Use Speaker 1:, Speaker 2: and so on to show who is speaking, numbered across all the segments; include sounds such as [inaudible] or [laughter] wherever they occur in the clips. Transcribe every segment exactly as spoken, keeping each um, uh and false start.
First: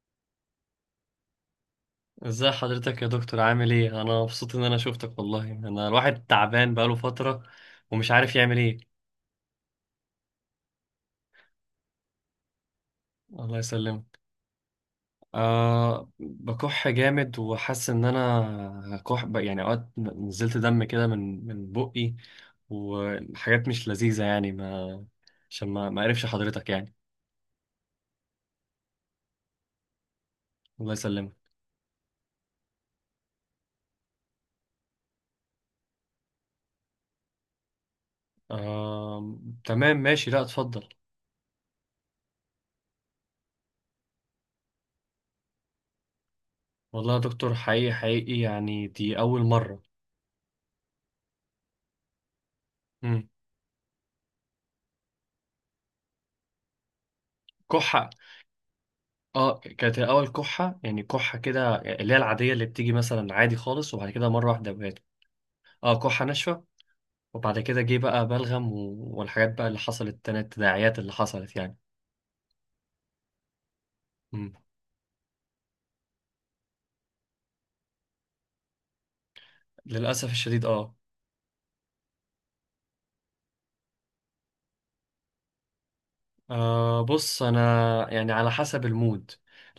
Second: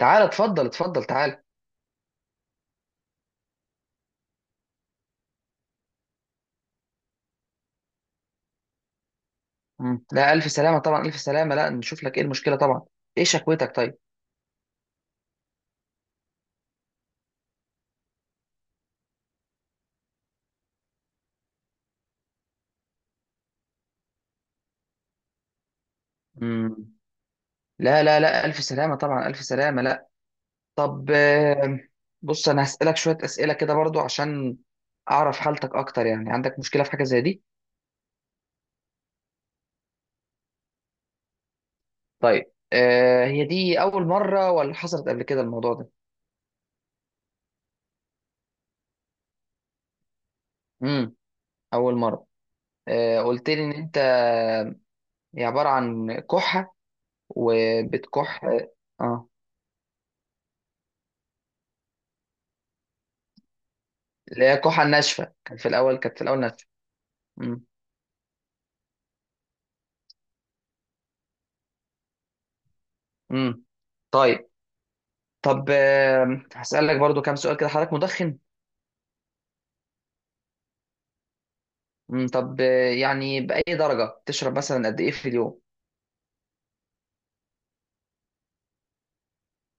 Speaker 1: تعالى اتفضل اتفضل تعالى.
Speaker 2: ازاي حضرتك يا دكتور؟ عامل ايه؟ انا مبسوط ان انا شفتك. والله، انا الواحد تعبان بقاله فترة ومش عارف يعمل ايه.
Speaker 1: مم. لا، الف سلامه طبعا، الف سلامه، لا نشوف لك ايه المشكله طبعا. ايه
Speaker 2: الله
Speaker 1: شكوتك؟ طيب.
Speaker 2: يسلمك. أه، بكح جامد وحاسس ان انا كح ب- يعني اوقات نزلت دم كده من من بقي، وحاجات مش لذيذة يعني ما عشان ما ما اعرفش حضرتك يعني.
Speaker 1: امم. لا لا لا، الف سلامه طبعا، الف سلامه، لا.
Speaker 2: الله
Speaker 1: طب،
Speaker 2: يسلمك.
Speaker 1: آم، بص انا هسالك شويه اسئله كده برضو عشان اعرف حالتك اكتر، يعني عندك مشكله في حاجه زي دي؟
Speaker 2: أه، تمام، ماشي، لا اتفضل.
Speaker 1: طيب. آه هي دي اول مره ولا حصلت قبل كده الموضوع ده؟
Speaker 2: والله يا دكتور، حقيقي حقيقي، يعني دي اول مرة.
Speaker 1: امم. اول مره. آه
Speaker 2: مم.
Speaker 1: قلت لي ان انت هي عباره عن كحه
Speaker 2: كحة.
Speaker 1: وبتكح. اه
Speaker 2: اه، كانت الاول كحه يعني كحه كده اللي هي العاديه اللي بتيجي مثلا عادي خالص، وبعد كده
Speaker 1: اللي
Speaker 2: مره
Speaker 1: هي
Speaker 2: واحده
Speaker 1: كحه
Speaker 2: بقت.
Speaker 1: ناشفه، كان في الاول
Speaker 2: اه،
Speaker 1: كانت في
Speaker 2: كحه
Speaker 1: الاول
Speaker 2: ناشفه.
Speaker 1: ناشفه.
Speaker 2: وبعد
Speaker 1: مم.
Speaker 2: كده جه بقى بلغم و... والحاجات بقى اللي حصلت، تاني التداعيات اللي حصلت يعني.
Speaker 1: مم. طيب.
Speaker 2: مم.
Speaker 1: طب، آم، هسألك برضو كام سؤال كده، حضرتك مدخن؟
Speaker 2: للاسف الشديد، اه.
Speaker 1: مم. طب، آه، يعني بأي درجة تشرب مثلا؟ قد إيه في اليوم؟
Speaker 2: آه بص، انا يعني على حسب المود.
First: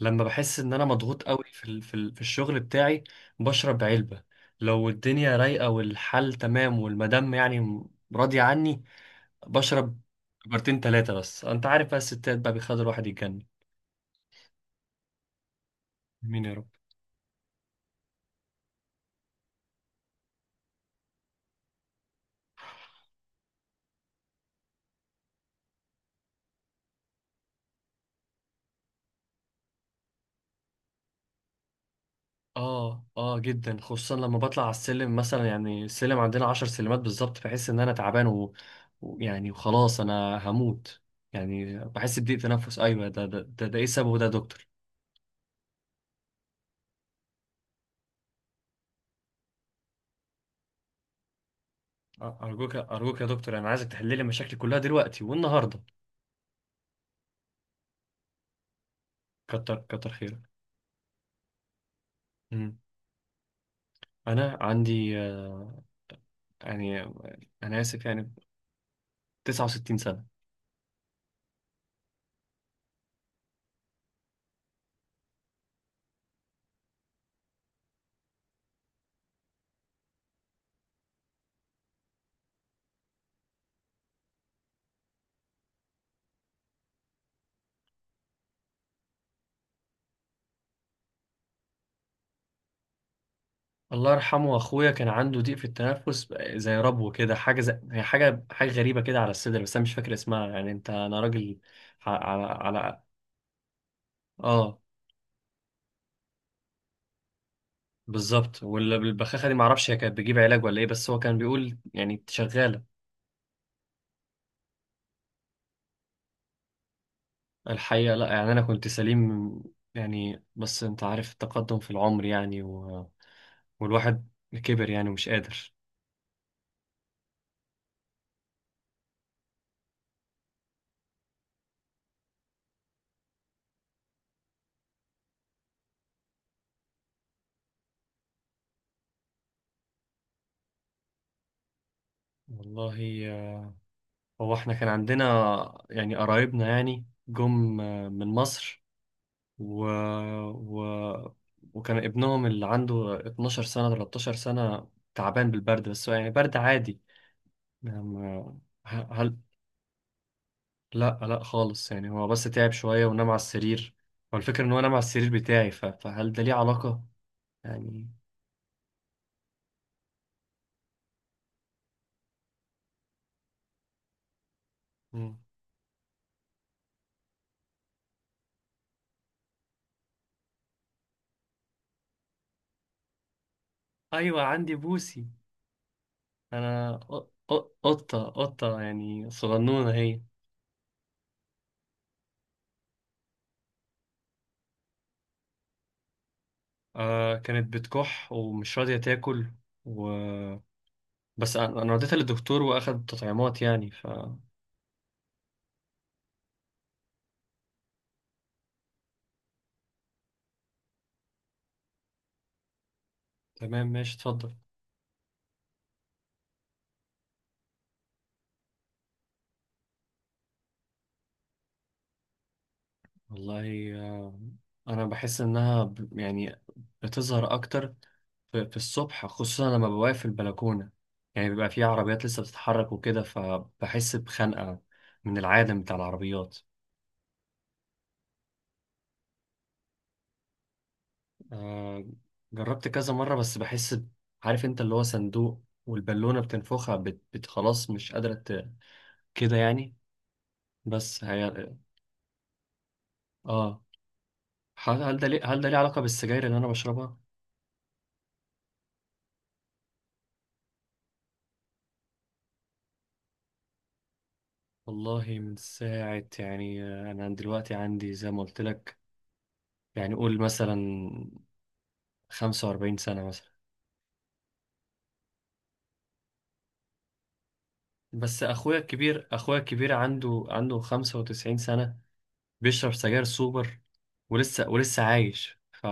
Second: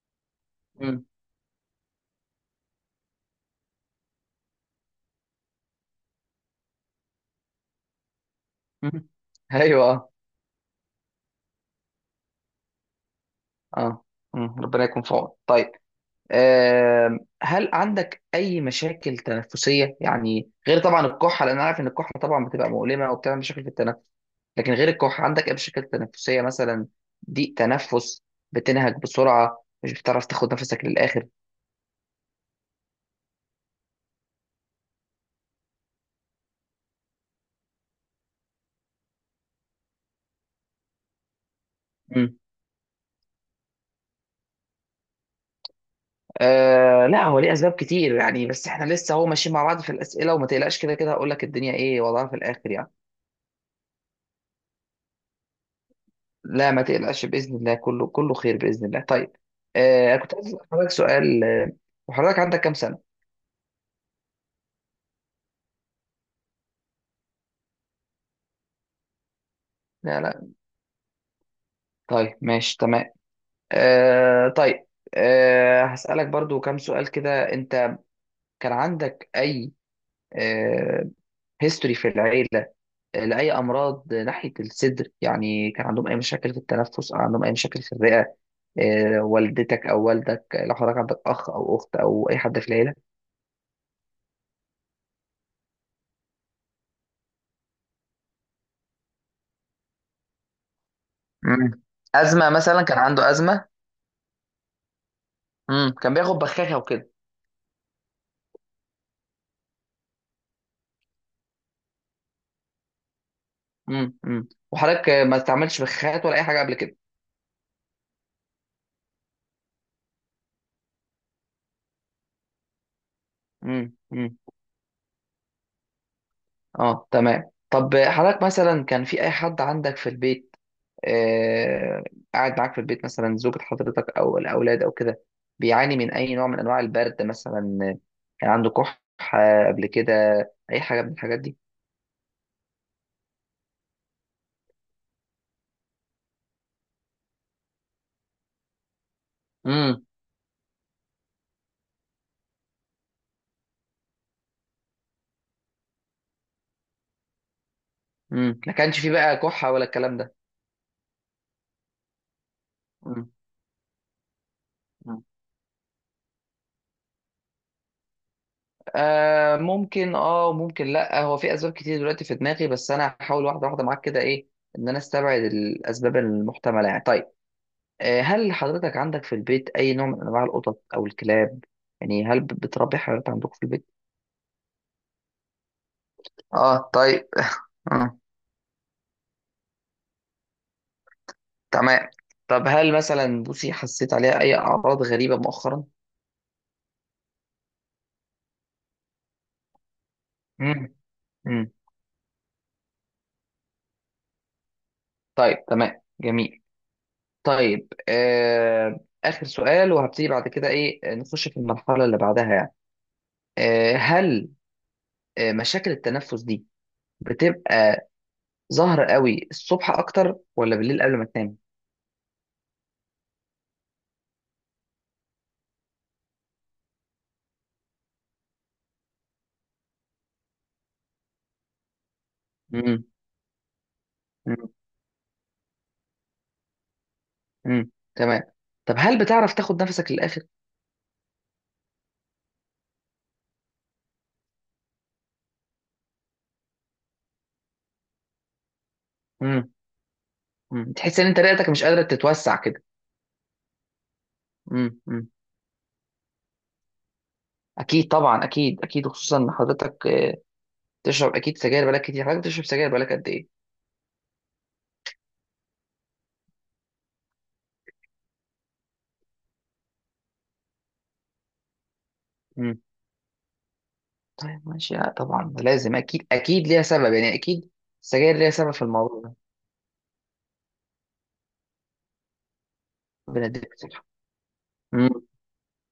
Speaker 2: لما بحس ان انا
Speaker 1: مم.
Speaker 2: مضغوط قوي في ال... في ال... في الشغل بتاعي. بشرب علبه. لو الدنيا رايقه والحال تمام والمدام يعني راضيه عني،
Speaker 1: مم. [laughs] أيوه،
Speaker 2: بشرب
Speaker 1: أه.
Speaker 2: كبرتين تلاتة. بس انت عارف بقى، الستات بقى بيخلي الواحد يتجنن.
Speaker 1: أه. مم. ربنا يكون في عونك. طيب.
Speaker 2: مين يا رب؟
Speaker 1: آم، هل عندك أي مشاكل تنفسية، يعني غير طبعا الكحة، لأن أنا عارف إن الكحة طبعا بتبقى مؤلمة وبتعمل مشاكل في التنفس؟ لكن غير الكحة، عندك أي مشاكل تنفسية مثلا؟ ضيق تنفس؟ بتنهج بسرعة، مش بتعرف تاخد نفسك للآخر؟
Speaker 2: اه، اه، جدا، خصوصا لما بطلع على السلم مثلا، يعني السلم عندنا عشر سلمات بالظبط بحس ان انا تعبان و... ويعني وخلاص انا هموت، يعني بحس بضيق تنفس. ايوه، ده ده ده, ده ايه سببه ده يا دكتور؟
Speaker 1: آه لا، هو ليه اسباب كتير يعني، بس احنا لسه هو ماشيين مع بعض في الاسئله، وما تقلقش، كده كده هقول لك الدنيا ايه وضعها في
Speaker 2: آه،
Speaker 1: الاخر
Speaker 2: ارجوك
Speaker 1: يعني.
Speaker 2: ارجوك يا دكتور، انا عايزك تحل لي مشاكلي كلها دلوقتي والنهارده.
Speaker 1: لا ما تقلقش، باذن الله كله كله خير باذن الله. طيب.
Speaker 2: كتر كتر
Speaker 1: آه كنت
Speaker 2: خيرك.
Speaker 1: عايز اسال حضرتك سؤال، آه، وحضرتك عندك كام
Speaker 2: مم.
Speaker 1: سنه؟
Speaker 2: انا عندي آه، يعني آه، انا اسف يعني تسعة وستين
Speaker 1: لا
Speaker 2: سنة.
Speaker 1: لا. طيب، ماشي، تمام. آه طيب. آه هسالك برضو كام سؤال كده، انت كان عندك اي آه هيستوري في العيله لاي امراض ناحيه الصدر، يعني كان عندهم اي مشاكل في التنفس او عندهم اي مشاكل في الرئه؟ آه، والدتك او والدك، لو حضرتك عندك اخ او اخت او اي حد في العيله.
Speaker 2: الله يرحمه، اخويا كان عنده ضيق في التنفس بقى، زي ربو كده، حاجه زي هي، حاجه حاجه غريبه كده على الصدر، بس انا مش فاكر اسمها يعني، انت انا راجل
Speaker 1: مم.
Speaker 2: ع- على
Speaker 1: ازمه مثلا؟ كان
Speaker 2: على
Speaker 1: عنده ازمه؟
Speaker 2: اه
Speaker 1: مم. كان بياخد بخاخه وكده؟
Speaker 2: بالظبط. والبخاخه دي، معرفش هي كانت بتجيب علاج ولا ايه، بس هو كان بيقول يعني شغاله.
Speaker 1: مم. مم. وحضرتك آه، ما استعملش بخاخات ولا اي حاجه قبل كده؟
Speaker 2: الحقيقه لا، يعني انا كنت سليم يعني، بس انت عارف التقدم في العمر يعني و...
Speaker 1: مم.
Speaker 2: والواحد
Speaker 1: مم.
Speaker 2: كبر يعني، ومش قادر.
Speaker 1: اه، تمام. طب، آه، حضرتك مثلا كان في اي حد عندك في البيت، آه، قاعد معاك في البيت، مثلا زوجة حضرتك أو الأولاد أو كده، بيعاني من أي نوع من أنواع البرد مثلا، آه، كان عنده كحة قبل كده؟ أي حاجة من الحاجات دي؟
Speaker 2: والله، آه، هو احنا كان عندنا يعني قرايبنا يعني، جم آه، من مصر و...
Speaker 1: امم
Speaker 2: و... وكان ابنهم اللي عنده اتناشر سنة تلتاشر سنة تعبان بالبرد، بس هو يعني برد عادي يعني ما-
Speaker 1: امم ما كانش
Speaker 2: ه-
Speaker 1: فيه
Speaker 2: هل
Speaker 1: بقى كحة ولا الكلام ده؟
Speaker 2: لا لا خالص، يعني هو بس تعب شوية ونام
Speaker 1: امم
Speaker 2: على السرير. هو الفكرة ان هو نام على السرير بتاعي، ف... فهل ده ليه علاقة يعني؟
Speaker 1: آه ممكن، اه، وممكن لا. هو في أسباب كتير دلوقتي في دماغي، بس أنا هحاول واحدة واحدة معاك كده، إيه إن أنا
Speaker 2: مم.
Speaker 1: أستبعد الأسباب المحتملة يعني. طيب، آه، هل حضرتك عندك في البيت أي نوع من أنواع القطط أو الكلاب؟ يعني هل بتربي حيوانات عندكم في البيت؟
Speaker 2: ايوه، عندي بوسي.
Speaker 1: اه،
Speaker 2: انا ق-
Speaker 1: طيب. [laughs]
Speaker 2: ق-
Speaker 1: آه.
Speaker 2: قطة قطة يعني صغنونة هي.
Speaker 1: تمام. طب هل مثلا بوسي حسيت عليها اي اعراض غريبة مؤخرا؟
Speaker 2: آه، كانت بتكح ومش راضية تاكل و...
Speaker 1: مم.
Speaker 2: بس
Speaker 1: مم.
Speaker 2: انا أنا وديتها للدكتور، واخد تطعيمات يعني.
Speaker 1: طيب، تمام، جميل. طيب، آه آخر سؤال وهبتدي بعد كده، إيه نخش في المرحلة اللي بعدها يعني.
Speaker 2: تمام،
Speaker 1: آه
Speaker 2: ماشي،
Speaker 1: هل
Speaker 2: اتفضل.
Speaker 1: آه مشاكل التنفس دي بتبقى ظاهرة قوي الصبح أكتر ولا بالليل قبل ما تنام؟
Speaker 2: والله، آه، انا بحس انها ب- يعني بتظهر اكتر في في الصبح، خصوصا لما بوقف في البلكونه، يعني بيبقى في عربيات لسه بتتحرك
Speaker 1: مم.
Speaker 2: وكده فبحس
Speaker 1: مم.
Speaker 2: بخنقه من العالم بتاع العربيات.
Speaker 1: مم. تمام. طب هل بتعرف تاخد نفسك للآخر؟
Speaker 2: آه، جربت كذا مره بس بحس ب- عارف انت اللي هو صندوق والبالونه بتنفخها بت بت- خلاص مش قادره ت- كده
Speaker 1: مم.
Speaker 2: يعني.
Speaker 1: مم. تحس
Speaker 2: بس
Speaker 1: إن أنت رئتك
Speaker 2: هي،
Speaker 1: مش قادرة تتوسع كده؟
Speaker 2: اه.
Speaker 1: مم.
Speaker 2: هل هل ده
Speaker 1: مم.
Speaker 2: ليه هل ده ليه علاقه بالسجاير اللي انا بشربها؟
Speaker 1: اكيد طبعا، اكيد اكيد، وخصوصا ان حضرتك آه، بتشرب اكيد سجاير بقالك كتير. حضرتك بتشرب سجاير بقالك قد ايه؟
Speaker 2: والله، من ساعة يعني، أنا دلوقتي عندي زي ما قلت لك، يعني قول مثلا خمسة
Speaker 1: مم.
Speaker 2: وأربعين سنة مثلا.
Speaker 1: طيب، ماشي. لا طبعا ده لازم، اكيد اكيد ليها سبب يعني، اكيد السجاير
Speaker 2: بس
Speaker 1: ليها سبب
Speaker 2: أخويا
Speaker 1: في الموضوع
Speaker 2: الكبير
Speaker 1: ده.
Speaker 2: أخويا الكبير عنده عنده خمسة وتسعين سنة، بيشرب سجاير
Speaker 1: ربنا يديك
Speaker 2: سوبر،
Speaker 1: الصحة.
Speaker 2: ولسه ولسه
Speaker 1: مم.
Speaker 2: عايش ف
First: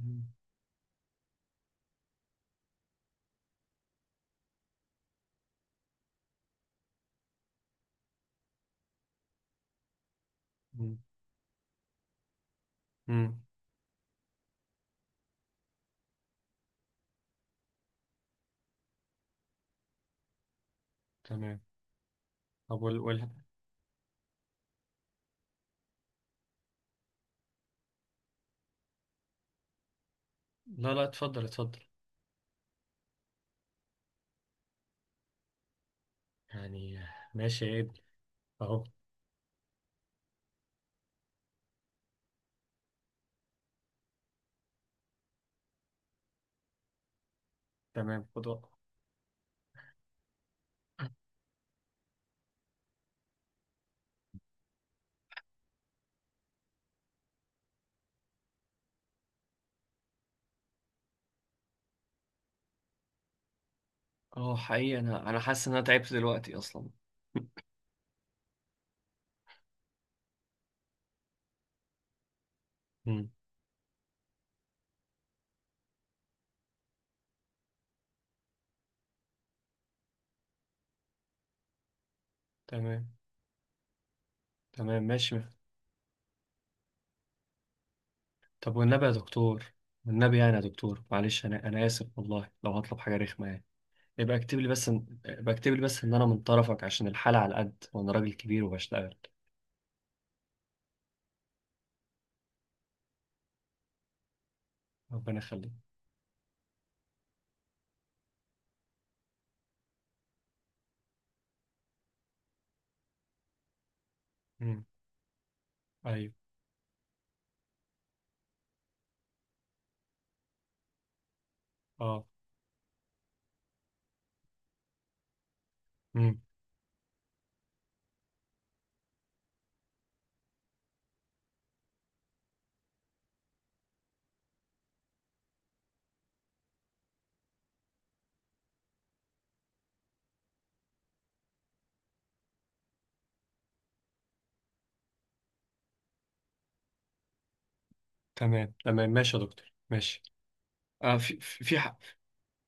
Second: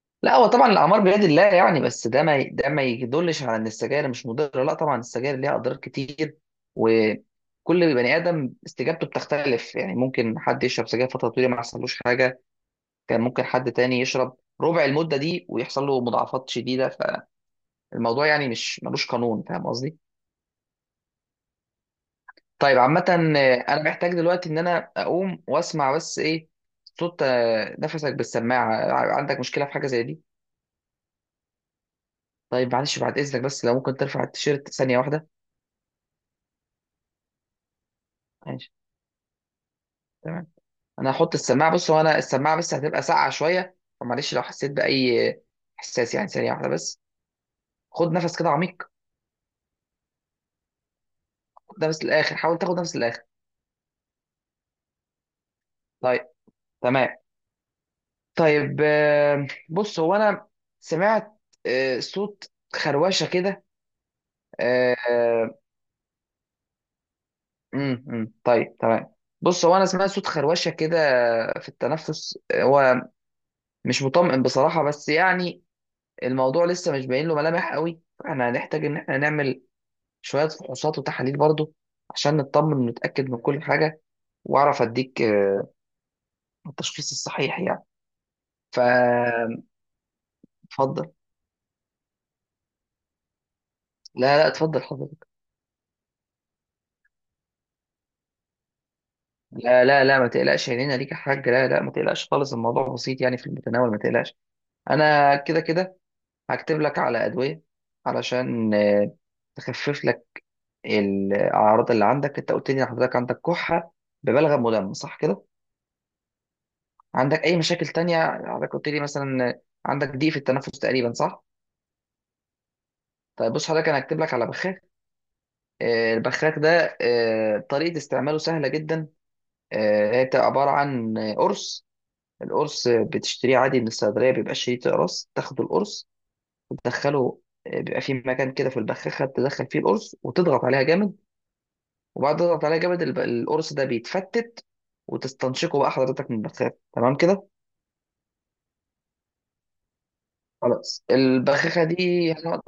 Speaker 2: مم.
Speaker 1: لا هو طبعا الاعمار بيد الله يعني، بس ده ما ده ما يدلش على ان السجاير مش مضره، لا طبعا السجاير ليها اضرار كتير. وكل بني ادم استجابته بتختلف، يعني ممكن حد يشرب سجاير فتره طويله ما يحصلوش حاجه، كان
Speaker 2: مم.
Speaker 1: ممكن حد تاني يشرب ربع المده دي ويحصل له مضاعفات شديده. الموضوع يعني مش ملوش قانون، فاهم قصدي؟
Speaker 2: تمام.
Speaker 1: طيب
Speaker 2: طب وال...
Speaker 1: عامة،
Speaker 2: وال...
Speaker 1: آه، انا محتاج دلوقتي ان انا اقوم واسمع بس ايه صوت آه، نفسك بالسماعة، آه، عندك مشكلة في حاجة زي دي؟
Speaker 2: لا لا، اتفضل اتفضل.
Speaker 1: طيب، معلش بعد اذنك، بس لو ممكن ترفع التيشيرت ثانية واحدة.
Speaker 2: يعني ماشي يا ابني.
Speaker 1: ماشي.
Speaker 2: أهو.
Speaker 1: تمام. انا هحط السماعة، بص هو انا السماعة بس هتبقى ساقعة شوية، فمعلش لو حسيت بأي آه، احساس يعني، ثانية واحدة بس. خد
Speaker 2: تمام،
Speaker 1: نفس
Speaker 2: خد
Speaker 1: كده
Speaker 2: وقتك.
Speaker 1: عميق. خد نفس للآخر، حاول تاخد نفس للآخر. طيب. تمام. طيب، آه، بص هو انا سمعت آه، صوت خروشة كده
Speaker 2: اه، حقيقي، أنا أنا
Speaker 1: آه،
Speaker 2: حاسس إن أنا تعبت دلوقتي أصلا.
Speaker 1: أمم، أمم. طيب، تمام. بص هو انا سمعت صوت خروشه كده في التنفس، هو
Speaker 2: مم.
Speaker 1: مش مطمئن بصراحه، بس يعني الموضوع لسه مش باين له ملامح قوي، فاحنا هنحتاج ان احنا نعمل شويه فحوصات وتحاليل برضو عشان نطمن
Speaker 2: تمام
Speaker 1: ونتاكد من كل حاجه، واعرف
Speaker 2: تمام،
Speaker 1: اديك
Speaker 2: ماشي.
Speaker 1: آه، التشخيص الصحيح يعني.
Speaker 2: طب والنبي يا
Speaker 1: فاتفضل.
Speaker 2: دكتور، والنبي يعني يا دكتور، معلش، انا انا اسف والله لو هطلب حاجه رخمه يعني. يبقى
Speaker 1: لا لا،
Speaker 2: اكتب لي
Speaker 1: اتفضل
Speaker 2: بس إن-
Speaker 1: حضرتك.
Speaker 2: يبقى اكتب لي بس ان انا من طرفك، عشان الحاله على قد وانا راجل كبير وبشتغل.
Speaker 1: لا لا لا، ما تقلقش، عينينا ليك يا حاج، لا لا، ما تقلقش خالص، الموضوع بسيط يعني في المتناول، ما تقلقش. انا
Speaker 2: ربنا
Speaker 1: كده
Speaker 2: يخليك.
Speaker 1: كده هكتب لك على أدوية علشان آه، تخفف لك الأعراض اللي عندك. أنت قلت لي إن حضرتك عندك كحة ببلغم
Speaker 2: امم.
Speaker 1: مدمر، صح كده؟
Speaker 2: ايوه.
Speaker 1: عندك أي مشاكل تانية؟ حضرتك قلت لي مثلا آه، عندك ضيق في التنفس تقريبا، صح؟
Speaker 2: اه.
Speaker 1: طيب بص حضرتك، أنا هكتب لك على بخاخ. آه،
Speaker 2: امم.
Speaker 1: البخاخ ده آه، طريقة استعماله سهلة جدا. آه، هي بتبقى عبارة عن آه، قرص. القرص آه، بتشتريه عادي من الصيدلية، بيبقى شريط قرص، تاخد القرص وتدخله، آه، بيبقى في مكان كده في البخاخة تدخل فيه القرص وتضغط عليها جامد. وبعد ما تقطع عليها جامد الب- القرص ده بيتفتت، وتستنشقه بقى حضرتك من البخاخة، تمام كده.
Speaker 2: تمام تمام، ماشي يا دكتور، ماشي.
Speaker 1: خلاص،
Speaker 2: آه في في في
Speaker 1: البخاخة
Speaker 2: ح-
Speaker 1: دي هنقعد.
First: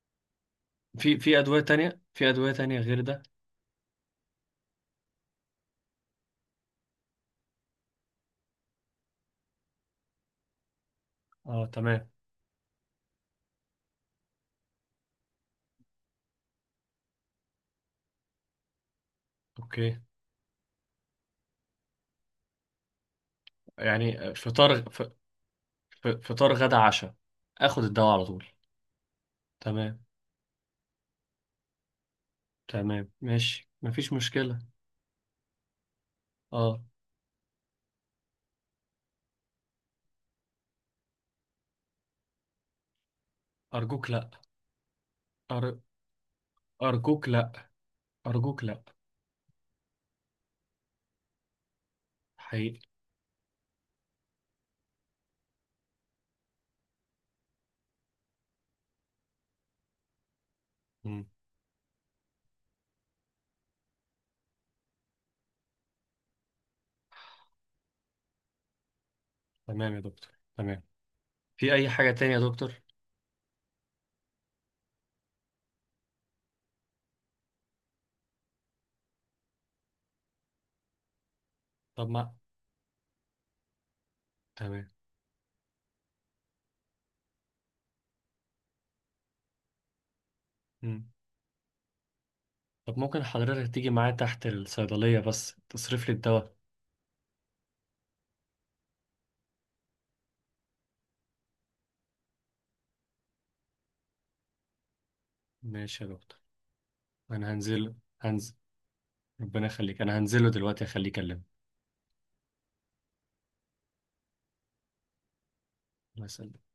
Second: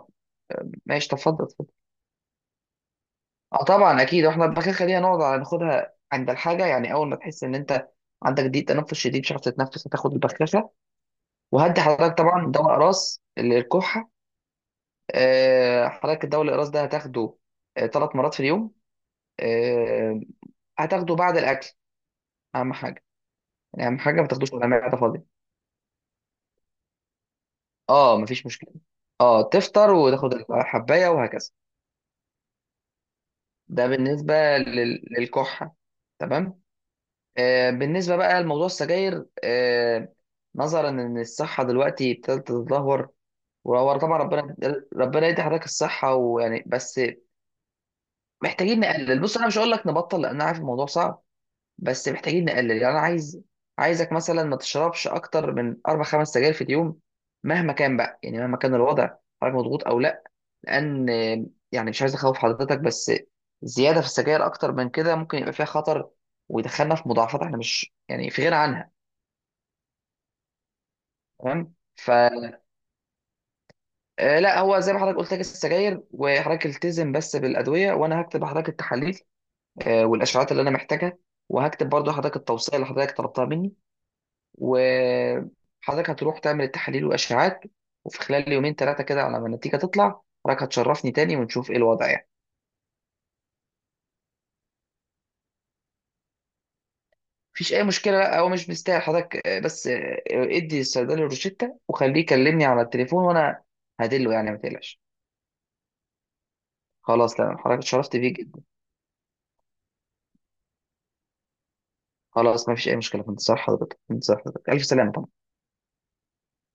Speaker 1: ماشي طب،
Speaker 2: في في
Speaker 1: اتفضل
Speaker 2: ادويه
Speaker 1: اتفضل.
Speaker 2: تانية في ادويه تانية غير ده؟
Speaker 1: اه طبعا اكيد، واحنا البخاخة دي هنقعد على ناخدها عند الحاجة، يعني اول ما تحس ان انت عندك ضيق تنفس شديد مش عارف تتنفس هتاخد البخاخة.
Speaker 2: اه،
Speaker 1: وهدي
Speaker 2: تمام.
Speaker 1: حضرتك طبعا دواء اقراص للكحة، آه، حضرتك الدواء الاقراص ده هتاخده ثلاث مرات في اليوم،
Speaker 2: اوكي.
Speaker 1: آه، هتاخده بعد الاكل. اهم حاجة، يعني اهم
Speaker 2: يعني
Speaker 1: حاجة ما
Speaker 2: آه،
Speaker 1: تاخدوش ولا
Speaker 2: فطار
Speaker 1: معدة
Speaker 2: ف-
Speaker 1: خالص.
Speaker 2: ف- فطار غدا عشاء، اخد الدواء
Speaker 1: اه
Speaker 2: على طول.
Speaker 1: مفيش مشكله. اه تفطر
Speaker 2: تمام
Speaker 1: وتاخد الحبايه وهكذا.
Speaker 2: تمام، ماشي،
Speaker 1: ده
Speaker 2: مفيش
Speaker 1: بالنسبه
Speaker 2: مشكله.
Speaker 1: لل... للكحه. تمام.
Speaker 2: اه.
Speaker 1: آه بالنسبه بقى لموضوع السجاير آه نظرا ان الصحه دلوقتي ابتدت تتدهور، وهو
Speaker 2: ارجوك
Speaker 1: طبعا
Speaker 2: لا.
Speaker 1: ربنا ربنا يدي حضرتك
Speaker 2: أر-
Speaker 1: الصحه ويعني، بس
Speaker 2: أرجوك لأ، أرجوك
Speaker 1: محتاجين
Speaker 2: لأ.
Speaker 1: نقلل. بص انا مش هقول لك نبطل لان انا عارف الموضوع صعب، بس محتاجين نقلل.
Speaker 2: حقيقي.
Speaker 1: يعني انا عايز عايزك مثلا ما تشربش اكتر من اربع خمس سجاير في اليوم، مهما كان بقى، يعني مهما كان الوضع، حضرتك مضغوط او لا. لان
Speaker 2: مم.
Speaker 1: يعني مش عايز اخوف حضرتك، بس زياده في السجاير اكتر من كده ممكن يبقى فيها خطر ويدخلنا في مضاعفات احنا مش يعني في غنى عنها.
Speaker 2: تمام يا دكتور، تمام. في
Speaker 1: تمام.
Speaker 2: أي
Speaker 1: ف
Speaker 2: حاجة تانية يا دكتور؟
Speaker 1: آه، لا هو زي ما حضرتك قلت لك السجاير، وحضرتك التزم بس بالادويه، وانا هكتب لحضرتك التحاليل آه، والاشعاعات اللي انا محتاجها، وهكتب
Speaker 2: طب
Speaker 1: برضو
Speaker 2: ما
Speaker 1: حضرتك التوصيه اللي حضرتك طلبتها مني.
Speaker 2: تمام.
Speaker 1: وحضرتك هتروح تعمل التحاليل والاشعاعات، وفي خلال يومين ثلاثه كده على ما النتيجه تطلع حضرتك
Speaker 2: مم.
Speaker 1: هتشرفني تاني ونشوف ايه الوضع يعني.
Speaker 2: طب، ممكن حضرتك تيجي معايا تحت الصيدلية بس تصرف لي الدواء؟
Speaker 1: مفيش اي مشكله، لا هو مش مستاهل حضرتك، آه، بس آه، ادي الصيدلي الروشتة وخليه يكلمني على التليفون وانا هدله يعني، ما تقلقش.
Speaker 2: ماشي يا دكتور.
Speaker 1: خلاص
Speaker 2: أنا
Speaker 1: تمام، حضرتك
Speaker 2: هنزل
Speaker 1: اتشرفت بيك
Speaker 2: هنزل
Speaker 1: جدا.
Speaker 2: ربنا يخليك، أنا هنزله دلوقتي أخليه يكلمك.
Speaker 1: خلاص مفيش اي مشكله، في انتظار حضرتك، في انتظار حضرتك، الف سلامه.
Speaker 2: الله يسلمك.